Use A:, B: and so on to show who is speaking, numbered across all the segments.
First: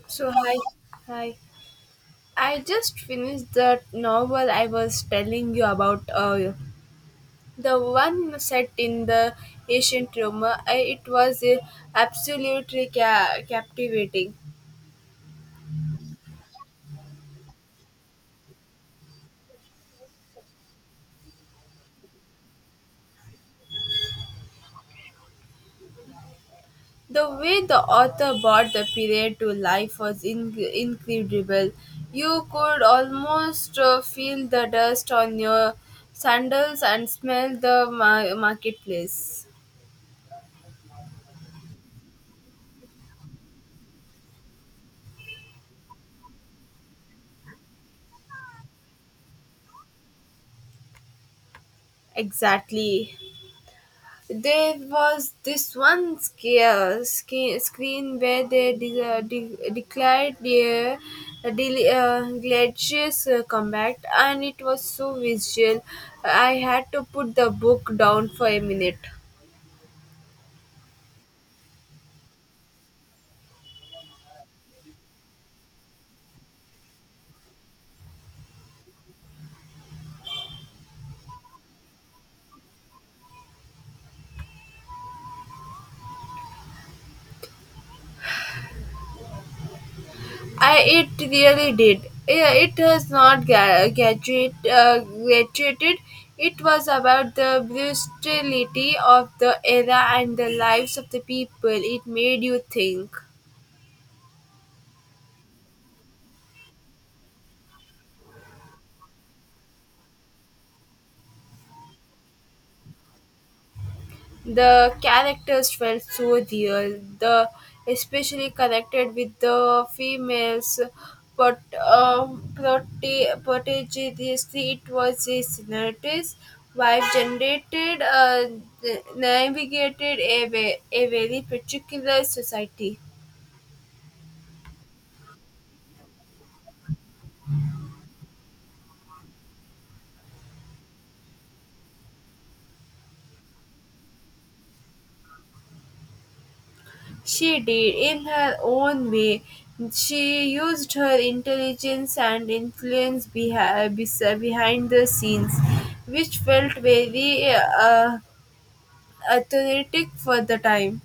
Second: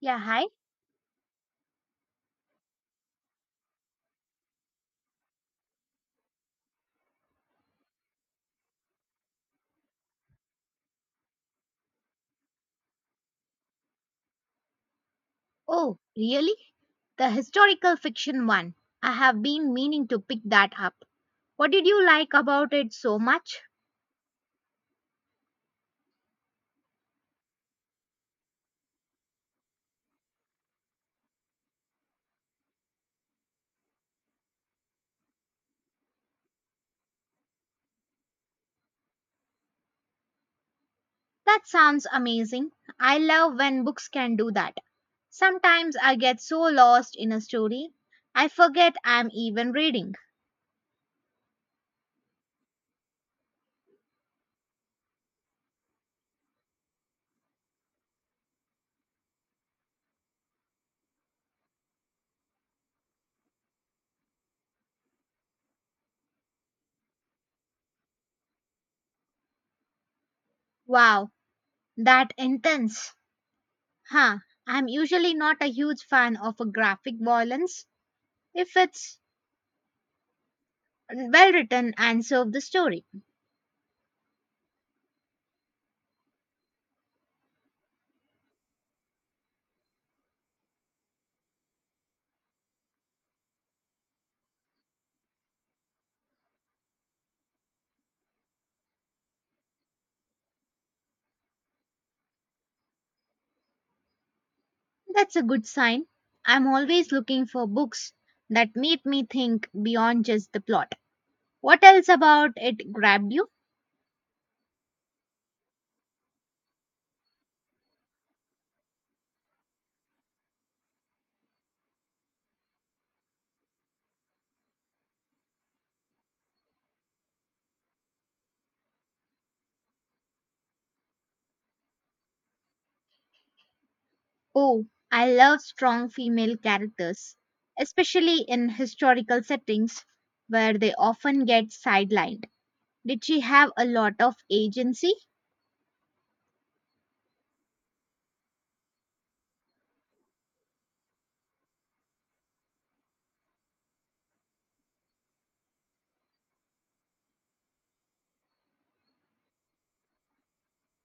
A: Yeah,
B: So
A: hi.
B: hi, Hi. I just finished the novel I was telling you about earlier. The one set in the ancient Rome. It was absolutely captivating.
A: Oh, really? The historical fiction one. I have been meaning to pick that up. What did you like about it so much?
B: The way the author brought the period to life was incredible. You could almost feel the dust on your sandals and smell the marketplace.
A: That sounds amazing. I love when books can do that. Sometimes I get so lost in a story, I forget I'm even reading.
B: Exactly. There was this one screen where they declared their gladiators combat, and it was so visual. I had to put the book down for a minute.
A: Wow, that intense. Huh, I'm usually not a huge fan of a graphic violence if it's well written and serve the story.
B: I it really did. Yeah, it was not graduated. It was about the brutality of the era and the lives of the people. It made you think.
A: That's a good sign. I'm always looking for books that make me think beyond just the plot. What else about it grabbed you?
B: The characters felt so real. The especially connected with the females, but prodigiously it was a senator's Wife generated, navigated a very particular society.
A: Oh, I love strong female characters, especially in historical settings where they often get sidelined. Did she have a lot of agency?
B: She did in her own way. She used her intelligence and influence behind the scenes, which felt very athletic for the time,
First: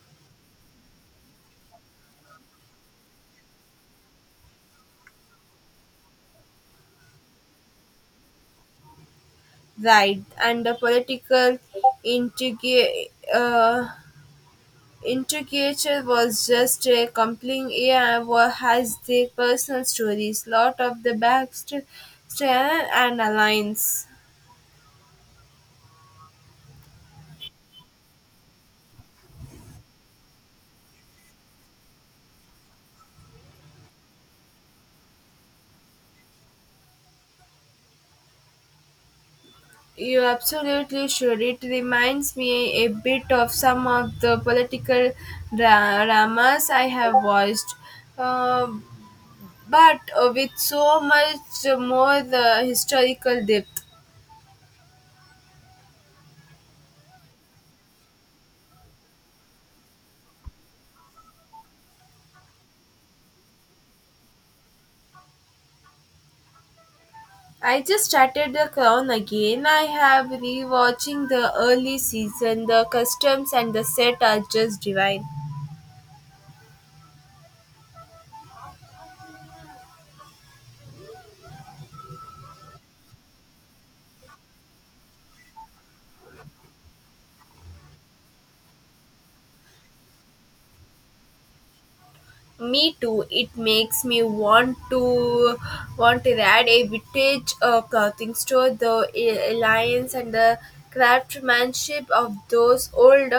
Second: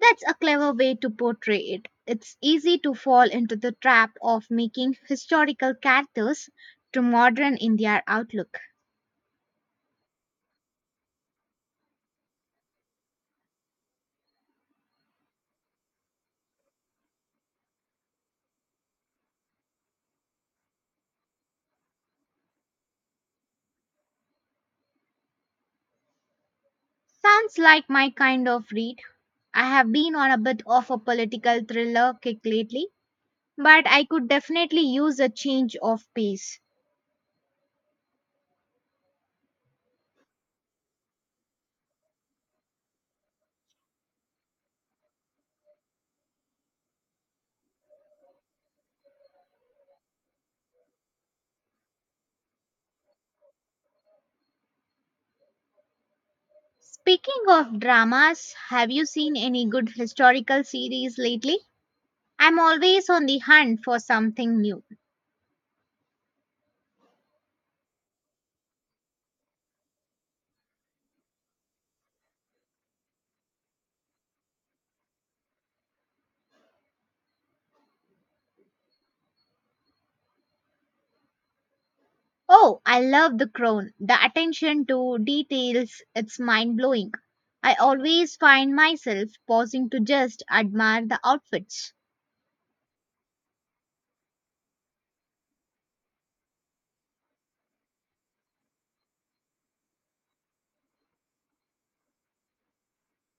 A: That's a clever way to portray it. It's easy to fall into the trap of making historical characters too modern in their outlook.
B: right? And the political intrigue, uh, intricature was just a compelling era has their personal stories, lot of the backstory and alliance.
A: Sounds like my kind of read. I have been on a bit of a political thriller kick lately, but I could definitely use a change of pace.
B: You absolutely should. It reminds me a bit of some of the political dramas I have watched. Uh, but with so much more the historical depth.
A: Speaking of dramas, have you seen any good historical series lately? I'm always on the hunt for something new.
B: I just started The Crown again. I have rewatching the early season. The customs and the set are just divine.
A: Oh, I love The Crown. The attention to details, it's mind-blowing. I always find myself pausing to just admire the outfits.
B: Me too. It makes me want to add a vintage clothing store. The alliance and the craftsmanship of those old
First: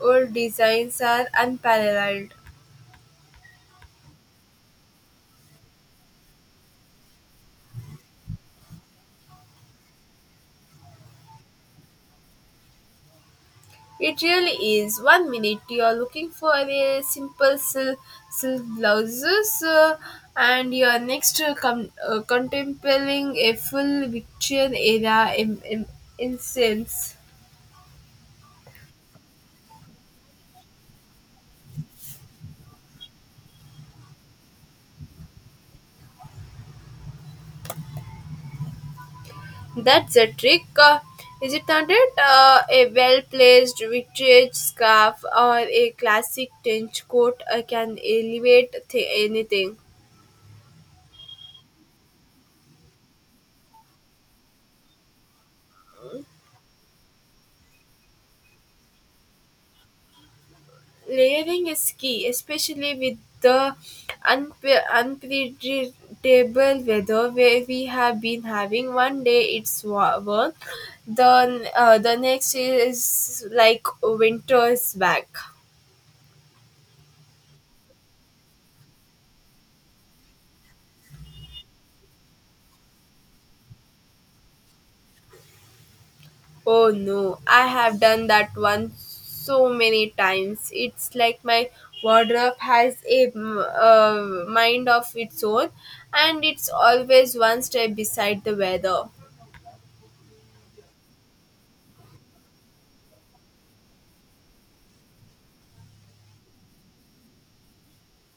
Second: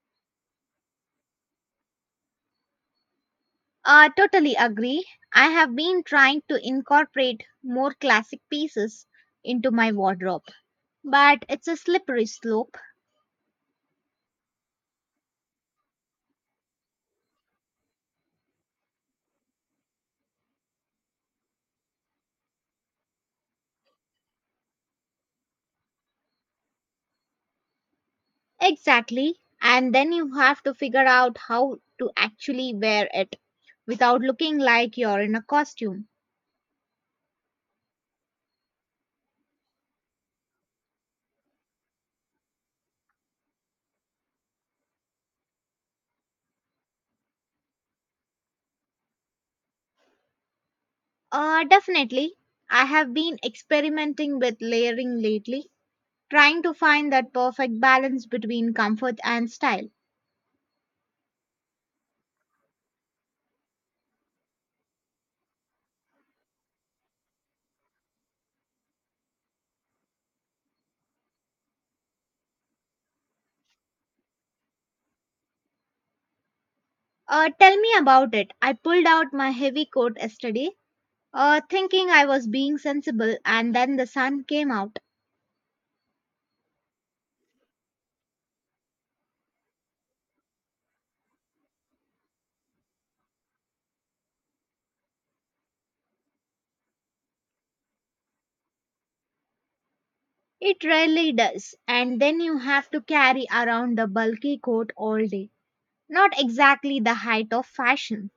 B: old designs are unparalleled.
A: Totally agree. I have been trying to incorporate more classic pieces into my wardrobe, but it's a slippery slope.
B: It really is. One minute you're looking for a simple silk blouses, and you're next contemplating a full Victorian era incense.
A: Exactly. And then you have to figure out how to actually wear it without looking like you're in a costume.
B: That's a trick, is it not? It A well placed vintage scarf or a classic trench coat can elevate anything.
A: Definitely. I have been experimenting with layering lately, trying to find that perfect balance between comfort and style.
B: Layering is key, especially with the unpredictable weather where we have been having. One day it's warm, then the next is like winter is back.
A: Tell me about it. I pulled out my heavy coat yesterday thinking I was being sensible, and then the sun came out.
B: Oh no, I have done that one so many times. It's like my wardrobe has a mind of its own, and it's always one step beside the weather.
A: It rarely does, and then you have to carry around the bulky coat all day. Not exactly the height of fashion.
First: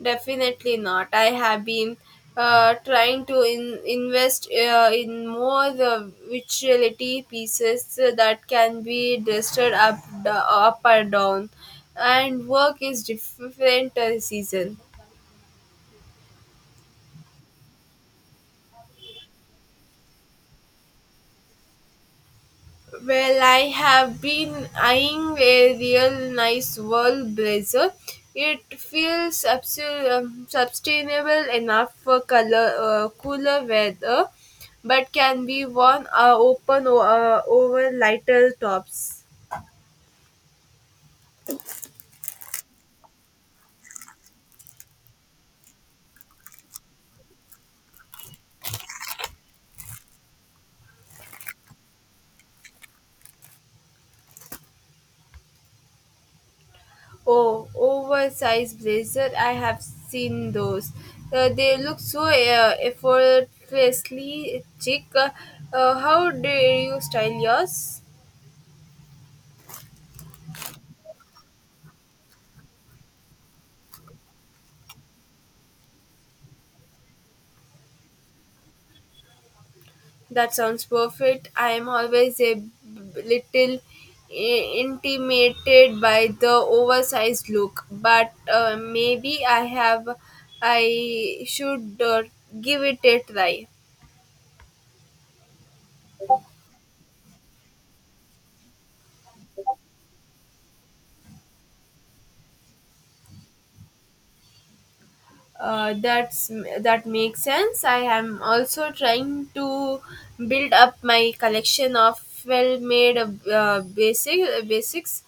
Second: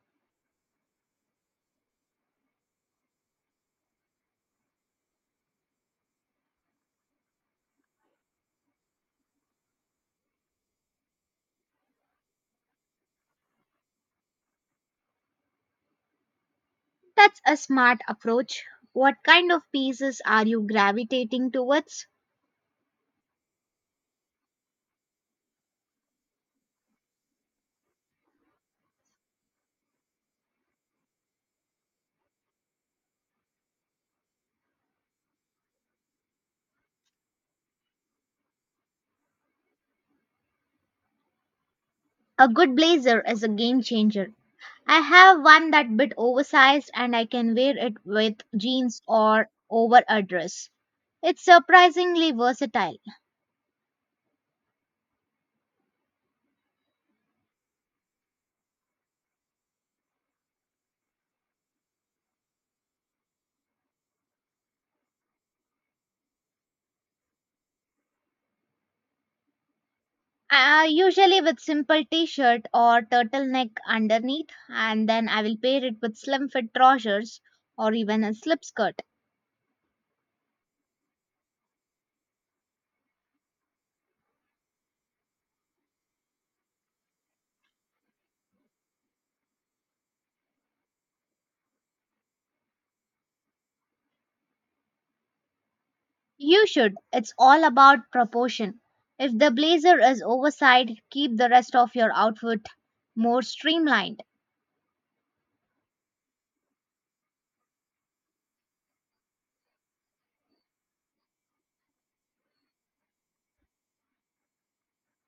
B: Definitely not. I have been trying to invest in more virtuality pieces that can be adjusted up, up or down, and work is different season.
A: That's a smart approach. What kind of pieces are you gravitating towards?
B: Well, I have been eyeing a real nice wool blazer. It feels sustainable enough for color, cooler weather, but can be worn open over lighter tops.
A: A good blazer is a game changer. I have one that bit oversized and I can wear it with jeans or over a dress. It's surprisingly versatile.
B: Oh, oversized blazer! I have seen those. They look so effortlessly chic. How do you style yours?
A: Usually with simple t-shirt or turtleneck underneath and then I will pair it with slim fit trousers or even a slip skirt.
B: That sounds perfect. I am always a little intimidated by the oversized look, but maybe I should give it a try.
A: You should. It's all about proportion. If the blazer is oversized, keep the rest of your outfit more streamlined.
B: That's that makes sense. I am also trying to build up my collection of well made basics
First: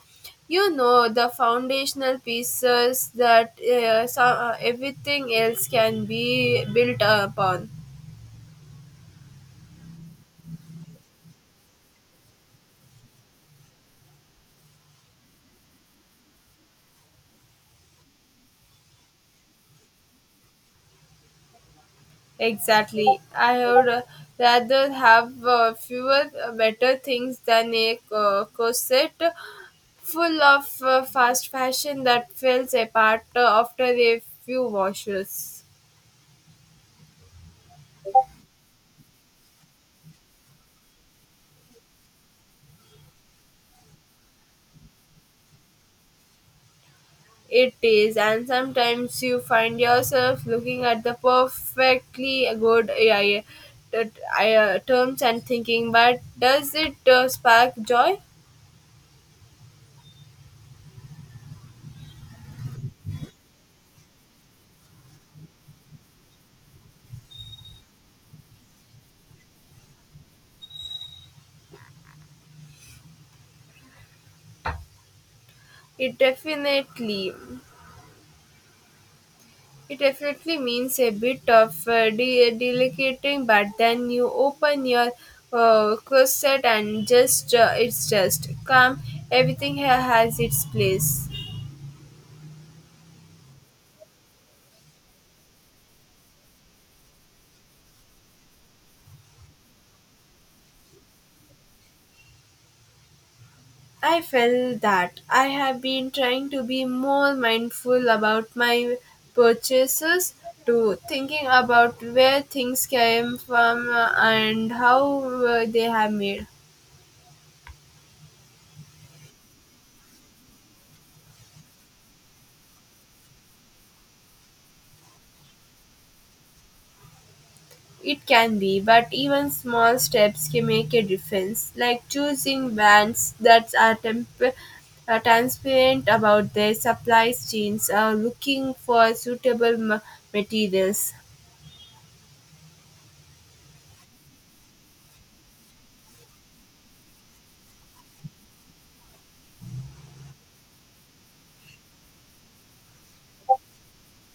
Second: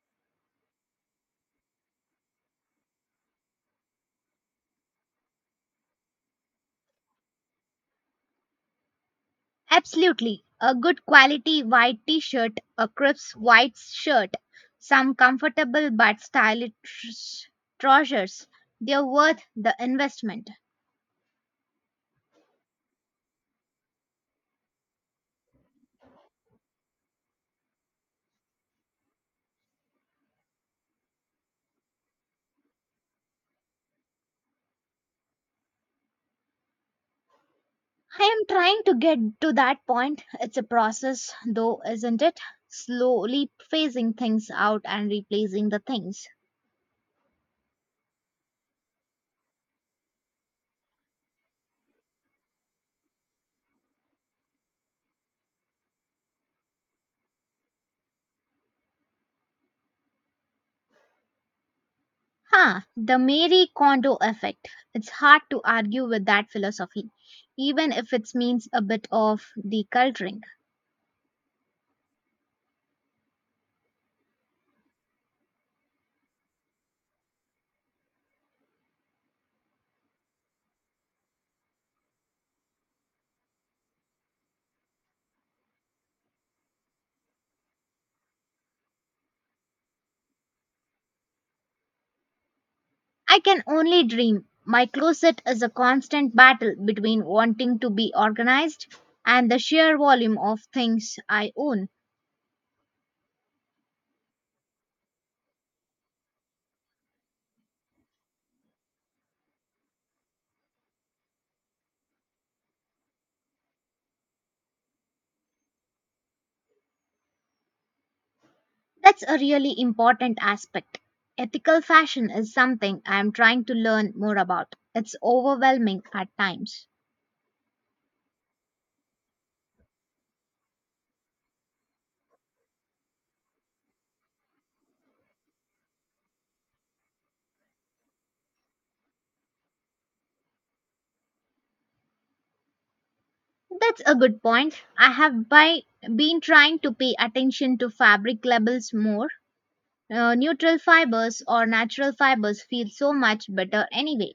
B: you know the foundational pieces that everything else can be built upon.
A: Absolutely. A good quality white t-shirt, a crisp white shirt, some comfortable but stylish trousers. They're worth the investment.
B: Exactly, I would rather have fewer better things than a corset full of fast fashion that falls apart after a few washes.
A: I am trying to get to that point. It's a process, though, isn't it? Slowly phasing things out and replacing the things.
B: It is, and sometimes you find yourself looking at the perfectly good AI terms and thinking, but does it spark joy?
A: Huh, the Mary Kondo effect. It's hard to argue with that philosophy, even if it means a bit of decluttering.
B: It definitely It definitely means a bit of delicating, but then you open your closet and just it's just come. Everything here has its place.
A: I can only dream. My closet is a constant battle between wanting to be organized and the sheer volume of things I own.
B: I felt that I have been trying to be more mindful about my purchases, to thinking about where things came from and how they have made.
A: That's a really important aspect. Ethical fashion is something I am trying to learn more about. It's overwhelming at times.
B: It can be, but even small steps can make a difference, like choosing brands that are transparent about their supply chains or looking for suitable materials.
A: That's a good point. Been trying to pay attention to fabric labels more. Neutral fibers or natural fibers feel so much better anyway.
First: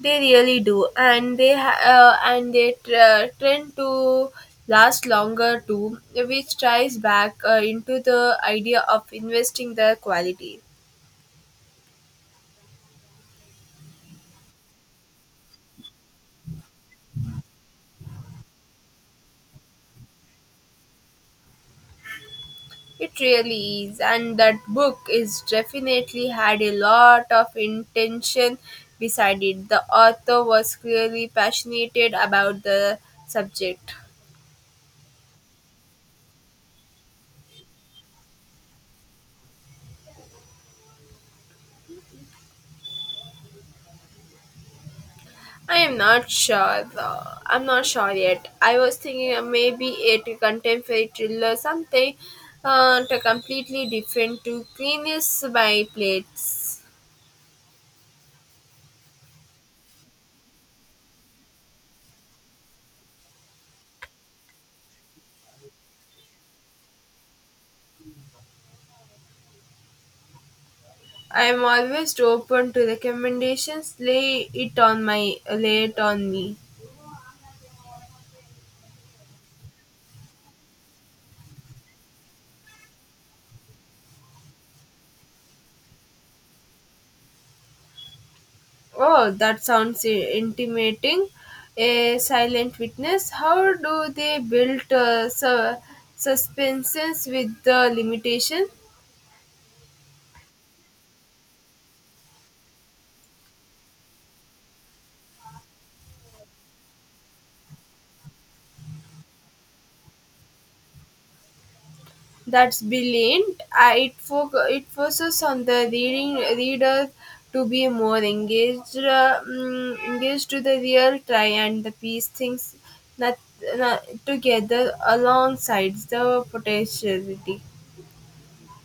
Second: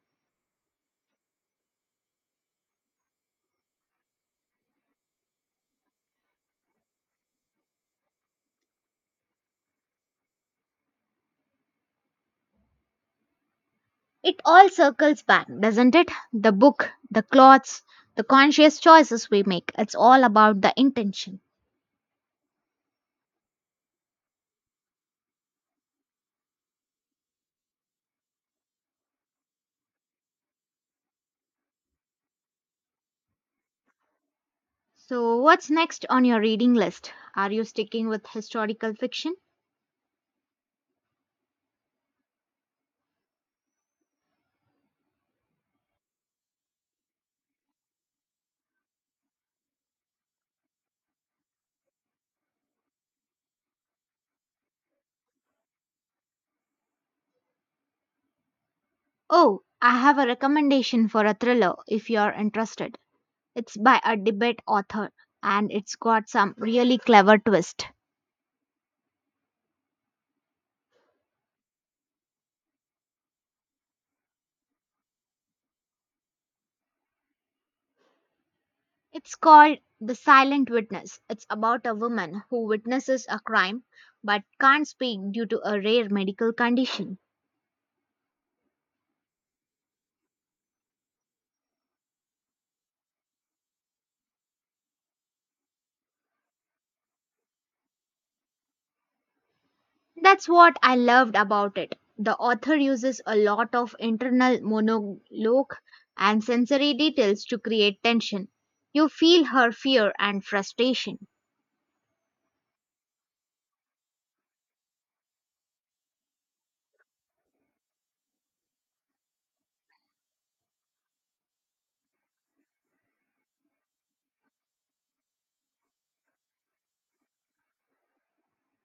B: They really do, and they tend to last longer too, which ties back into the idea of investing the quality.
A: It all circles back, doesn't it? The book, the clothes, the conscious choices we make. It's all about the intention.
B: It really is, and that book is definitely had a lot of intention beside it. The author was clearly passionate about the subject.
A: So, what's next on your reading list? Are you sticking with historical fiction?
B: I am not sure though. I'm not sure yet. I was thinking maybe it a contemporary thriller, something to completely different to cleanest my plates.
A: Oh, I have a recommendation for a thriller if you're interested. It's by a debate author and it's got some really clever twist.
B: I am always open to recommendations. Lay it on my lay it on me.
A: It's called The Silent Witness. It's about a woman who witnesses a crime but can't speak due to a rare medical condition.
B: Oh, that sounds intimating. A silent witness. How do they build suspenses with the limitation?
A: That's what I loved about it. The author uses a lot of internal monologue and sensory details to create tension. You feel her fear and frustration.
B: That's brilliant. It focuses on the reading reader to be more engaged, engaged to the real try and the piece things not, not together alongside the potentiality.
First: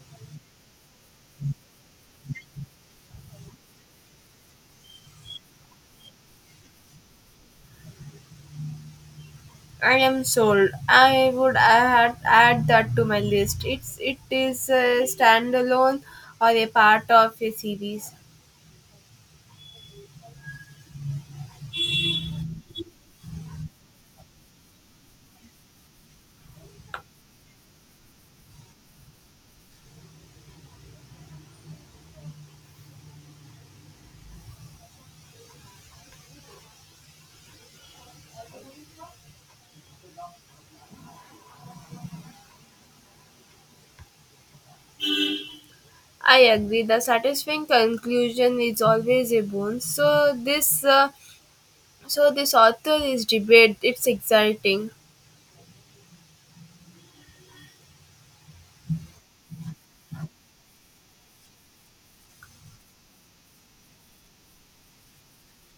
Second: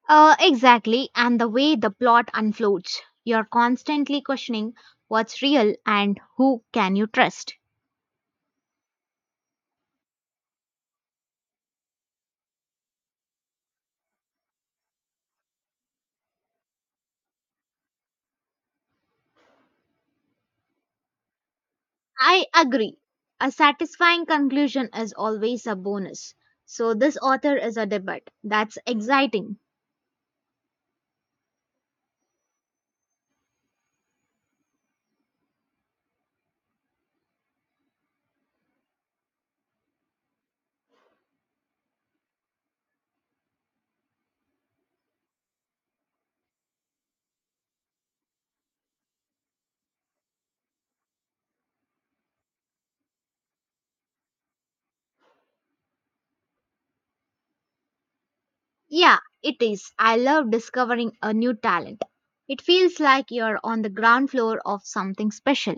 A: Exactly, and the way the plot unfolds. You're constantly questioning what's real and who can you trust.
B: I am sold. I would add that to my list. It is a standalone or a part of a series.
A: I agree. A satisfying conclusion is always a bonus. So, this author is a debut. That's exciting.
B: I agree. The satisfying conclusion is always a bonus. So this author is debate. It's exciting.
A: Yeah, it is. I love discovering a new talent. It feels like you're on the ground floor of something special.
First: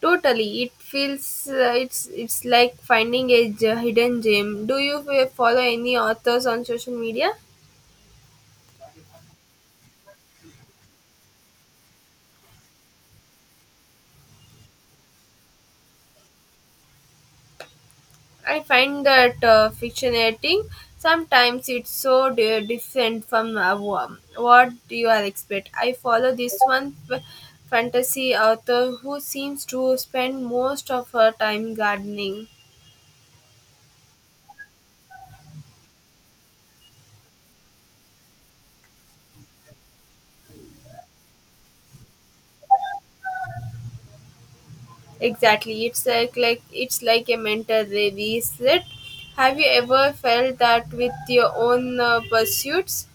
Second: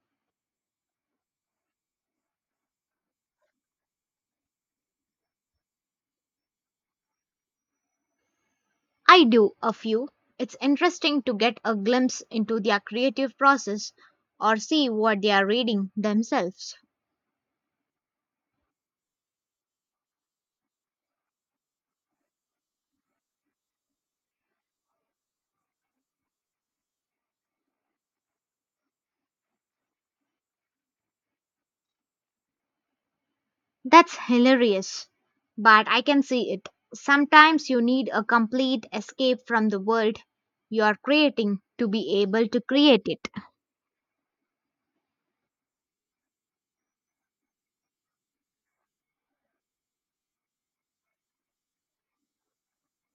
B: Totally, it feels it's like finding a hidden gem. Do you follow any authors on social media?
A: I do a few. It's interesting to get a glimpse into their creative process or see what they are reading themselves.
B: I find that fiction editing sometimes it's so different from what you are expect. I follow this one fantasy author who seems to spend most of her time gardening.
A: That's hilarious, but I can see it. Sometimes you need a complete escape from the world you are creating to be able to create it.
B: Exactly, it's like a mental reset. Have you ever felt that with your own pursuits?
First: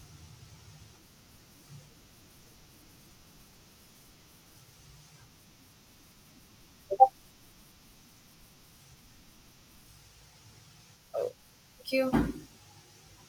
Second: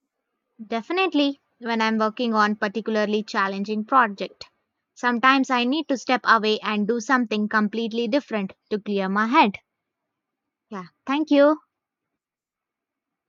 A: Definitely, when I'm working on particularly challenging project, sometimes I need to step away and do something completely different to clear my head. Yeah, thank you.
B: Thank you.